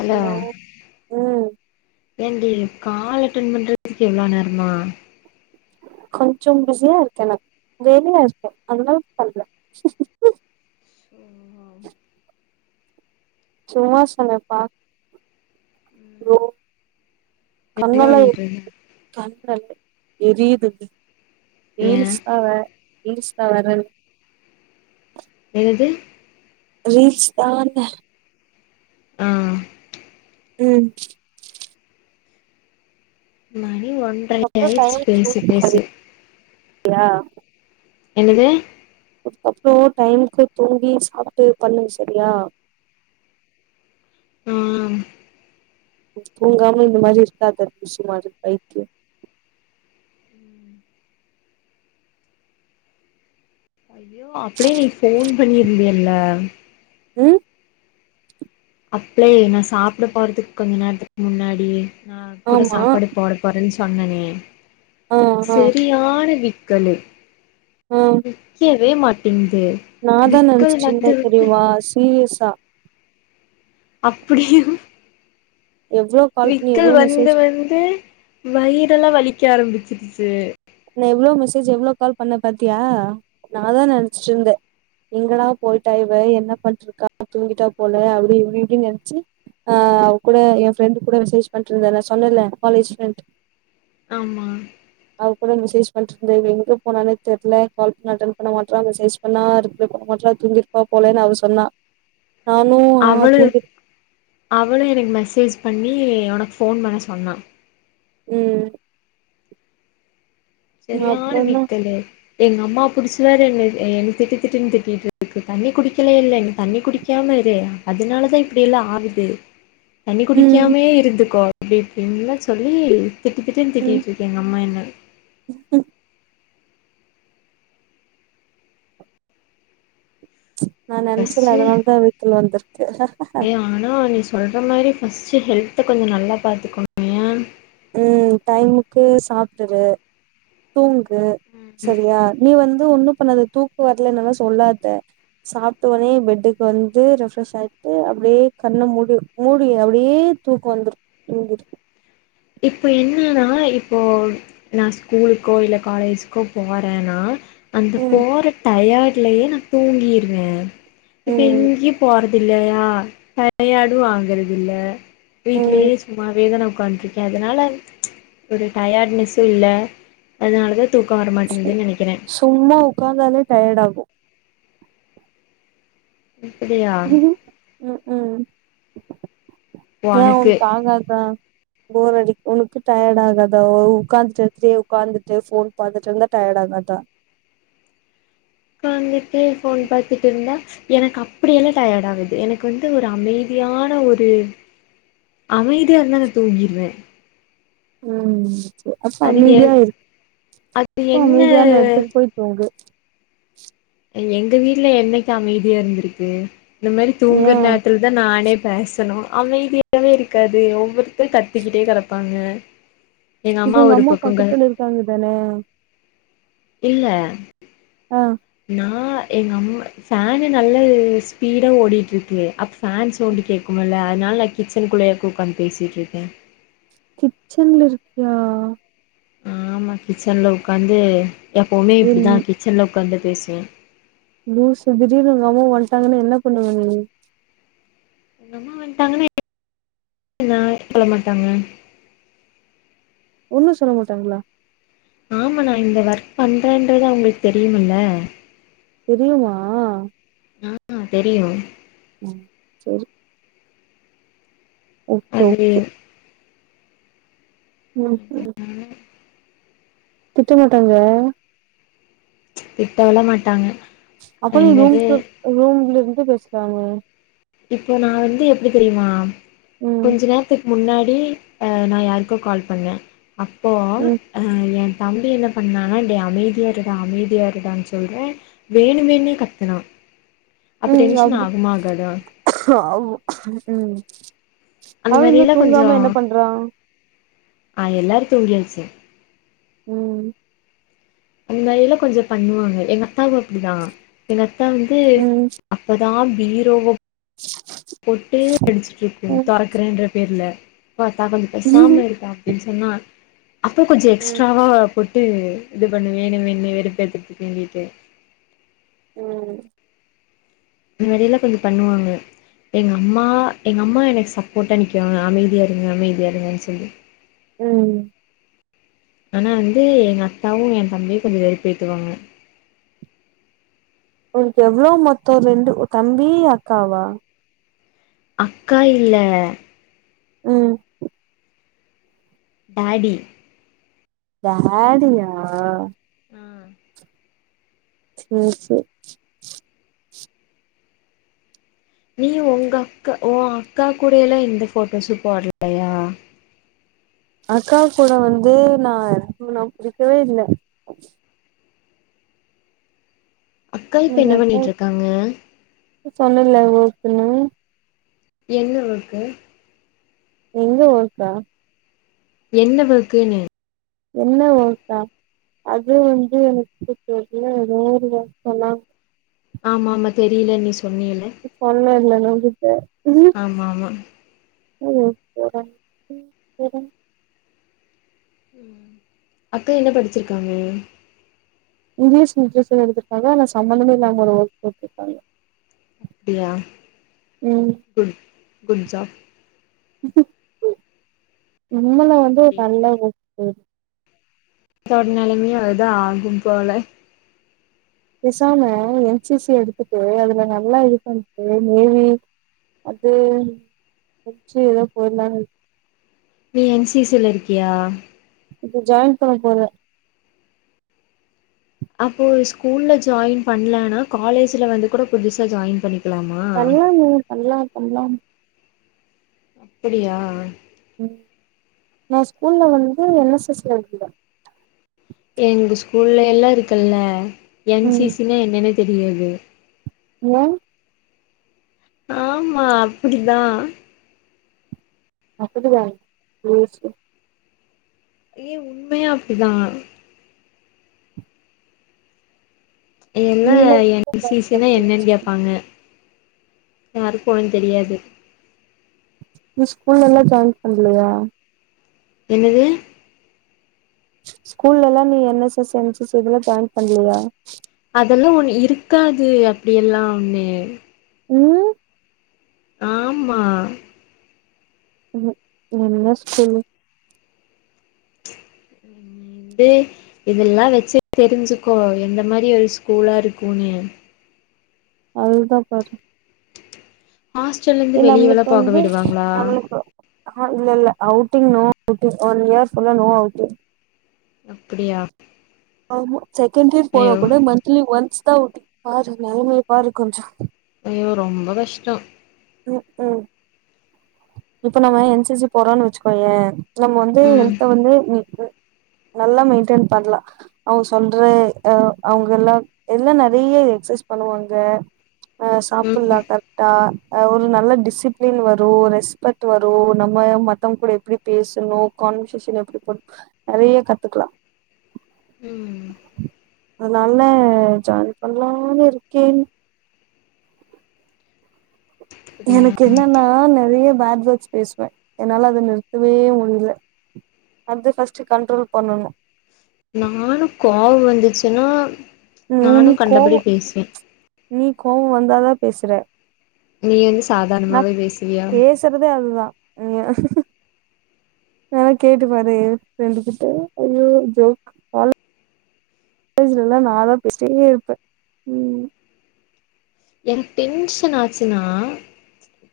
allow hello ம் ஏண்டி call attend பண்றதுக்கு இவ்ளோ நேரமா கொஞ்சோ பிஸியா இருக்கே நா வேலயா இருக்கே அதனால பண்ல ம் சும்மா சொன்னேபா லோ என்ன கண்ணலா எர் பண்ணிட்டு இருந்த கண் ரெண்டு எரியுது ஏ ரீல்ஸ் பவ ரீல்ஸ் பவரண் என்னது ரீல்ஸ்தான் ஆ ம் மணி ஒன்றே அப்றோ ஆயிர்ச்சு பேசி பேசி யா என்னது அப்றோ டைம்கு தூங்கி சாப்ட்டு பண்ணு செரியா ஆ தூங்காம இந்த மாரி இருக்காத லூசு மாதிரி பைத்தியோ அப்டியே நீ ஃபோன் பண்ணியிருந்தியில்ல ம் அப்டே நா சாப்ட போறதுக்கு கொஞ்ச நேரத்துக்கு முன்னாடி நா கூட ஆமா சாப்பாடு போட போறன் சொன்னனே ஆ ஆ செரியான விக்கலு நிக்கவே மாட்டேங்து நாதா நெனச்சிட்ருந்தே தெரியுமா சீரியஸா அப்பிடியா எவ்ளோ கால் பண்ணி விக்கல் எவ்ளோ மெசேஜ் வந்து வந்து வயிறெல்லா வலிக்க ஆரம்பிச்சிருச்சு நா எவ்ளோ மெசேஜ் எவ்ளோ கால் பண்ண பாத்தியா நா அதா நெனச்சிட்ருந்தே எங்கடா போயிட்டா இவ என்ன பண்ட்ருக்கா தூங்கிட்டா போல அப்டி இப்டி இப்டின் நெனச்சி நா அவ கூட ஏ ஃப்ரண்ட் கூட மெசேஜ் பண்ட்ருந்த நா சொன்னல கலேஜ் ஃப்ரண்ட் ஆமா நா கூட மெசேஜ் பண்ட்ருந்தே இவ எங்க போனானே தெர்ல கால் பண்ணா அட்டன் பண்ண மாட்ரா மெசேஜ் பண்ணா ரிப்ளே பண்ண மாட்ரா தூங்கிற் ப்பா போலனு அவ சொன்னா நானு ஆ அவளு தூங்கிரு அவளு எனக் மெசேஜ் பண்ணி ஒனக் ஃபோன் பண்ண சொன்னா ம் செரியான அப்றோந்தா விக்கலு எங்கம்மா புடிச்ச வேற என்ன எ என்ன திட்டு திட்டுன் திட்டிட்ருக்கு தண்ணி குடிக்கலேல்ல நீ தண்ணி குடிக்காமா இரு அதனாலதா இப்டியெல்லா ஆகுது தண்ணி ம் குடிக்காமயே இருந்துக்கோ அப்டி இப்டின்லா சொல்லி திட்டு திட்டுன் ம் திட்டிட்ருக்கு எங்க அம்மா என்ன ம் நா நெனச்சல்ல ஃபஸ்ட்டு அதனாலதா விக்கல் வந்துருக்கு ஏ ஆனா நீ சொல்ற மாரி ஃபஸ்ட்டு ஹெல்த்து கொஞ்சோ நல்லா பாத்துக்கோணு ம் டைமுக்கு சாப்ட்டுரு தூங்கு ஏ செரியா நீ வந்து ஒன்னு பண்ணாத தூக்கோ வர்லைனல்லா சொல்லாத சாப்ட்டோன்னே பெட்டுக்கு வந்து ரெஃப்ரஷ் ஆயிட்டு அப்டே கண்ண மூடி மூடி அப்டே தூக்க வந்துரு தூங்கிரு இப்போ என்னன்னா இப்போ நா ஸ்கூலுக்கோ இல்ல காலேஜிக்கோ போறனா அந்த ம் போற டயட்லயே நா தூங்கிருவே இப்ப ம் எங்கியு போறதில்லயா டையடு ஆகறதில்ல ம் வீட்லயே சும்மாவேதான உக்காண்ட்ருக்கே அதனால ஒரு டயர்ட்னஸெ இல்ல அதனாலதா தூக்க வரமாட்டேங்குதுன் நெனைக்கிறே சும்மா உக்கந்தாலே டயடாகு அப்படியா ம்ஹும் ஏ ஒனக்கு உனக்கு [unintelligible] போர் அடிக் உனக்கு டயடாகாதா உட்காந்துட்டு இருத்து உக்காந்துட்டு இப்டியே உக்காந்துட்டு ஃபோன் பாத்துட்ருந்தா டயடாகாதா உக்காந்துட்டு ஃபோன் பாத்துட்ருந்தா எனக்கு அப்படியெல்லா டயர்டாகாது எனக்கு வந்து ஒரு அமைதியான ஒரு அமைதியாருந்தா நா தூங்கிருவே ம் ம் அப்ப அது எ அமைதியாருக் அது அப்ப அமைதியான என்ன எடத்துக்கு போய் தூங்கு ஏ எங்க வீட்ல என்னைக்கி அமைதியாருந்துருக்கு இந்த மாரி தூங்கர ஏன் நேரத்துல தா நானே பேசனு அமைதியாவே இருக்காது ஒவ்வொருத்தரு கத்திக்கிட்டே கடப்பாங்க இப்ப உங்க அம்மா பக்கத்துல இருக்காங்க தான இல்ல அ நா எங்க அம்மா ஃபேன் நல்ல ஸ்பீடா ஓடிட்டு இருக்கு அப்ப ஃபேன் சவுண்ட் கேட்கல அதனால கிச்சன் குள்ளேயே உட்காந்து பேசிகிட்டுருக்க கிச்சன்ல இருக்கியா ஆமா கிச்சன்ல உட்காந்து எப்பவுமே ஏ இப்படிதா கிச்சன்ல உட்காந்து பேசுவே லூசு திடீனு உங்க அம்மா வந்துட்டாங்கன்னா என்ன பண்ணுவ நீ எங்க அம்மா வந்துட்டாங்கன்னா [inaudible] சொல்ல மாட்டாங்க ஒன்னு சொல்ல மாட்டாங்களா ஆமா நா இந்த ஒர்க் பண்றேன்றது அவங்களுக்கு தெரியுமல தெரியுமா ஆ ஹ தெரியு உம் சரி ஓகே அது ஓகே உம்ம் [unintelligible] திட்ட மாட்டாங்க அ திட்டல மாட்டாங்க அப்ப ர என்னது [unintelligible] ரும் இருந்து பேசராங்க இப்போ நா வந்து எப்படி தெரியுமா ம் கொஞ்ச நேரத்து முன்னாடி அ நா யாருக்கு கால் பண்ணே அப்போ ம் அ எ தம்பி என்ன பண்ணா டேய் அமைதியா இருடா அமைதியா இருடான்னு சொல்ற வேணு வேணு கத்துனா அப்ப உம் டென்ஷன் ஆகுமா ஆகாதா [unintelligible] அடி உம் அந்த அவன் இன்னு மாரியெல்லா கொஞ்சோ தூங்காம என்ன பண்றா ஆ எல்லாரு தூங்கியாச்சு உம் அந்த நையில [unintelligible] கொஞ்ச பண்ணுவாங்க எங்க அத்தாவு அப்படிதா எங்க அத்தா வந்து ம் அப்பதா பீரோவ் போட்டு அடிச்சுட்டு இருக்கு ம் துறக்கறேன்ற பேர்ல பாத்தா கொஞ்ச பேசாம இருப்பா சொன்னா அப்போ கொஞ்ச ம் எக்ஸ்ட்ராவா போட் விட்டு இது பண்ண வேணு வேணு வெறுபேத்துதுக்கிட் உம் அந்த மாதிரி எல்லா கொஞ்ச பண்ணுவாங்க எங்க அம்மா எங்க அம்மா எனக்கு சப்போர்ட்டாக நிக்குவாங்க அமைதியா இருங்க அமைதியா இருங்கன்னு சொல்லி உம் ஆனா வந்து எங்க அத்தாவு என் தம்பியு கொஞ்ச வெறு பேத்துவாங்க உனக்கு எவ்வளவு மொத்த ரெண்டு தம்பி அக்காவா அக்கா இல்ல உம் டாடி டி [unintelligible] ஆஹ் [inaudible] சரி சரி [unintelligible] நீ உங்க அக்கா உ அக்கா கூட எல்லாம் எந்த போட்டோஸ் போடலையா அக்கா கூட வந்து நா ந புடிக்கவே இல்ல அக்கா இப்ப நீங்க என்ன அக்கா பண்ணிட்டு இருக்காங்க சொன்னல ஒர்க்குனு என்ன ஒர்க்கு எங்க ஒர்க்கா என்ன ஒர்க்குன்னே என்ன ஒர்க்கா அது வந்து எனக்கு தெரில ஏதோ ஒரு ஒர்க் சொன்னாங்க ஆமா ஆமா தெரில நீ சொன்னில சொன்னேன் இல்ல உன்கிட்ட உ ஆமா ஆமா [unintelligible] அக்கா என்ன படிச்சிருக்காங்க இங்கிலிஷ் லிட்ரேச்சர் எடுத்துருக்காங்க ஆனா சம்பந்தமே இல்லாம ஒரு ஒர்க் போயிட்ருக்காங்க அப்டியா ம் குட் குட் ஜாப் நம்மலா வந்து ஒரு ம் நல்ல ஒர்க் இதோட நெலமையும் அதா ஆகும் போல பேசாம என்சிசி எடுத்துட்டு அதுல நல்லா இது பண்ட்டு நேவி அது முட்ச்சு ஏதோ போயிரலாம்னு இருக்கு நீ என்சிசில இருக்கியா இப்ப ஜாயின் பண்ண போறே அப்போ ஸ்கூல்ல ஜாயின் பண்லன்னா காலேஜ்ல வந்து கூட புதுசா ஜாயின் பண்ணிக் பண்லாமே பண்லாம் பண்லாம் அப்டியா ம் நா ஸ்கூல்ல வந்து என் எஸ் எஸ் ல இருந்தன் எங்க ஸ்கூல்ல எல்லா இருக்குல்ல என் சி ம் சி னா என்னனே தெரியாது ம் ஆமா அப்டிதான் அப்டியா வேஸ்ட்டு ஏ உண்மையா அப்டிதான் எல்லா நீலா என் சி ஜாயின் சி னா பண்றியா என்னன்னு கேப்பாங்க யாருக்கு ஒண்ணு தெரியாது நீ ஸ்கூல் எல்லா ஜாயின் பண்லையா என்னது ஸ்கூல்ல எல்லாம் நீ N S S N C C இதுல ஜாயின் பண்லையா அதெல்லா ஒண்ணு இருக்காது அப்டி எல்லாமே ம் ஆமா ம் என்ன ஸ்கூல் ஏ இதெல்லா வச்சு தெரிஞ்சுக்கோ எந்த மாரி ஒரு ஸ்கூலா இருக்குன்னு அதுதா பாரு ஹாஸ்டல் இ நம்ளுக்கு வந்து நம்ளுக்கு ஆ இல்ல இல்ல outing no outing one year ஃபுல்லா நோ அவுட்டிங் அப்டியா ஆமா செகண்ட் இயர் போனா ஐயோ கூட மந்திலி ஒன்ஸ் தா அவுட்டிங் பாரு நெலமைய பாரு கொஞ்ச ஐயோ ரொம்ப கஷ்டம் ம் ம் இப்ப நம்ம என் சி சி போறோன்னு வச்சுக்கோயே நம்ம வந்து ம் ஹெல்த வந்து நி நல்லா மெயின்டேன் பண்லாம் அவங்க சொல்ற ஆ அவங்க எல்லா எல்லா நறைய எக்சைஸ் பண்ணுவாங்க ஆ ம் சாப்பலாம் கரெக்டா ஆ ஒரு நல்ல டிசிப்ளின் வரும் ரெஸ்பெக்ட் வரும் நம்ம மத்தவங்க கூட எப்டி பேசணு கான்வர்சேஷன் எப்டி பண்ணும் நறைய கத்துக்கலாம் ம் அனால ஜாயின் பண்லான்னு இருக்கேன் அப்டியா எனக்கு என்னென்னா நேறைய பேட் வேர்ட்ஸ் பேசுவே என்னால அதை நிறுத்தவே முடியில அது ஃபர்ஸ்ட் கண்ட்ரோல் பண்ணணு நானு கோவோ வந்துச்சுன்னா நானு மூளி கண்டபடி கோவோ பேசுவே நீ கோவோ வந்தா தா பேசுற நீ வந்து சாதார்ணமாவே பேசுவியா பேஸ்றதே அதுதா இல்லன்னா கேட்டு பாரு ஏ பிரண்டு கிட்ட ஐயோ ஜோக் காலேஜ்லல்லா நா தா பேசிட்டே இருப்பே ம் என்க் டென்ஷன் ஆச்சுன்னா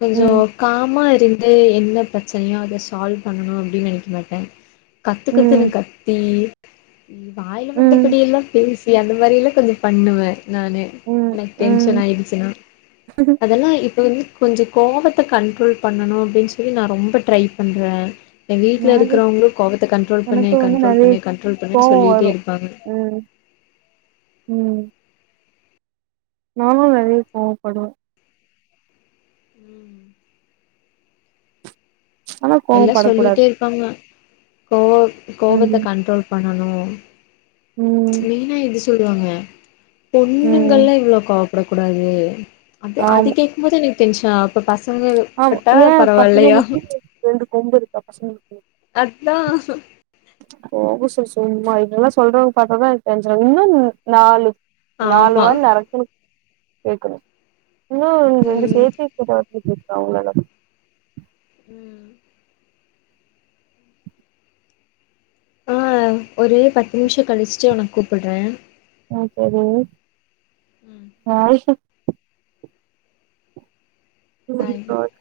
கொஞ்சோ ம் காமா இருந்து என்ன பிரச்சனையோ அத சால்வ் பண்ணணு அப்டின் நெனைக்க மாட்டே கத்துக்கத்துன்னு ம் கத்தி வாயில ம் வந்தபடி எல்லா பேஸ் சி அந்த மாரில்லா கொஞ்சோ பண்ணுவே நானு ம் எனக்கு டென்ஷ ம் ன் ஆயிடுச்சுன்னா அதெல்லா இப்ப வந்து கொஞ்சோ கோவத்த கண்ட்ரோல் பண்ணணு அப்டின்னு சொல்லி நா ரொம்ப ட்ரை பண்றே எங்க வீட்ல் எனக்கு இருக்கிறவங்களு கோவத்த கண்ட்ரோல் பண்ணு எனக்கு வந்து கண்ட்ரோல் நெறைய பண்ணு கண்ட்ரோல் பண்ணுன்னு கோவோ சொல்லிகிட்டே வரு இருப்பாங்க ம் ம் நானு நெறைய கோவப்படுவே ம் ஆனா எல்லா கோவப்படக்கூடாது சொல்லிட்டே இருப்பாங்க கோவ ம் கோவத்த கண்ட்ரோல் பண்ணனு ம் மெயினா இது சொல்லுவாங்க ம் பொண்ணுங்கள்லா இவ்ளோ கோவ் படக்கூடாது அது அது ஆமா கேக்கும்போது எனக்கு டென்ஷன் இப்ப பசங்கப் ஆமா பட்டா ஏ பசங்க பரவால்லையா மட்டு ரெண்டு கொம்பு இருக்கா பசங்களுக்கு அத்தா போங்க சார் சும்மா இதெல்லா சொல்றவங்க பார்த்ததா எனக் டென்ஷன் இன்னு நாலு ஆமா நாலுவாய் நறுக்குன்னு கேக்கணு இன்னு ரெண்டு ம் சேர்த்தி கெட்டவார்த் கேப்ப அவ்ங்ளெல்லா ம் ஆ ஒரு பத்து நிம்ஷோ கழிச்சுட்டு உனக்கு கூப்புட்றே ஆ சரி உங் ம் வீட்டுக் பாய் [unintelligible]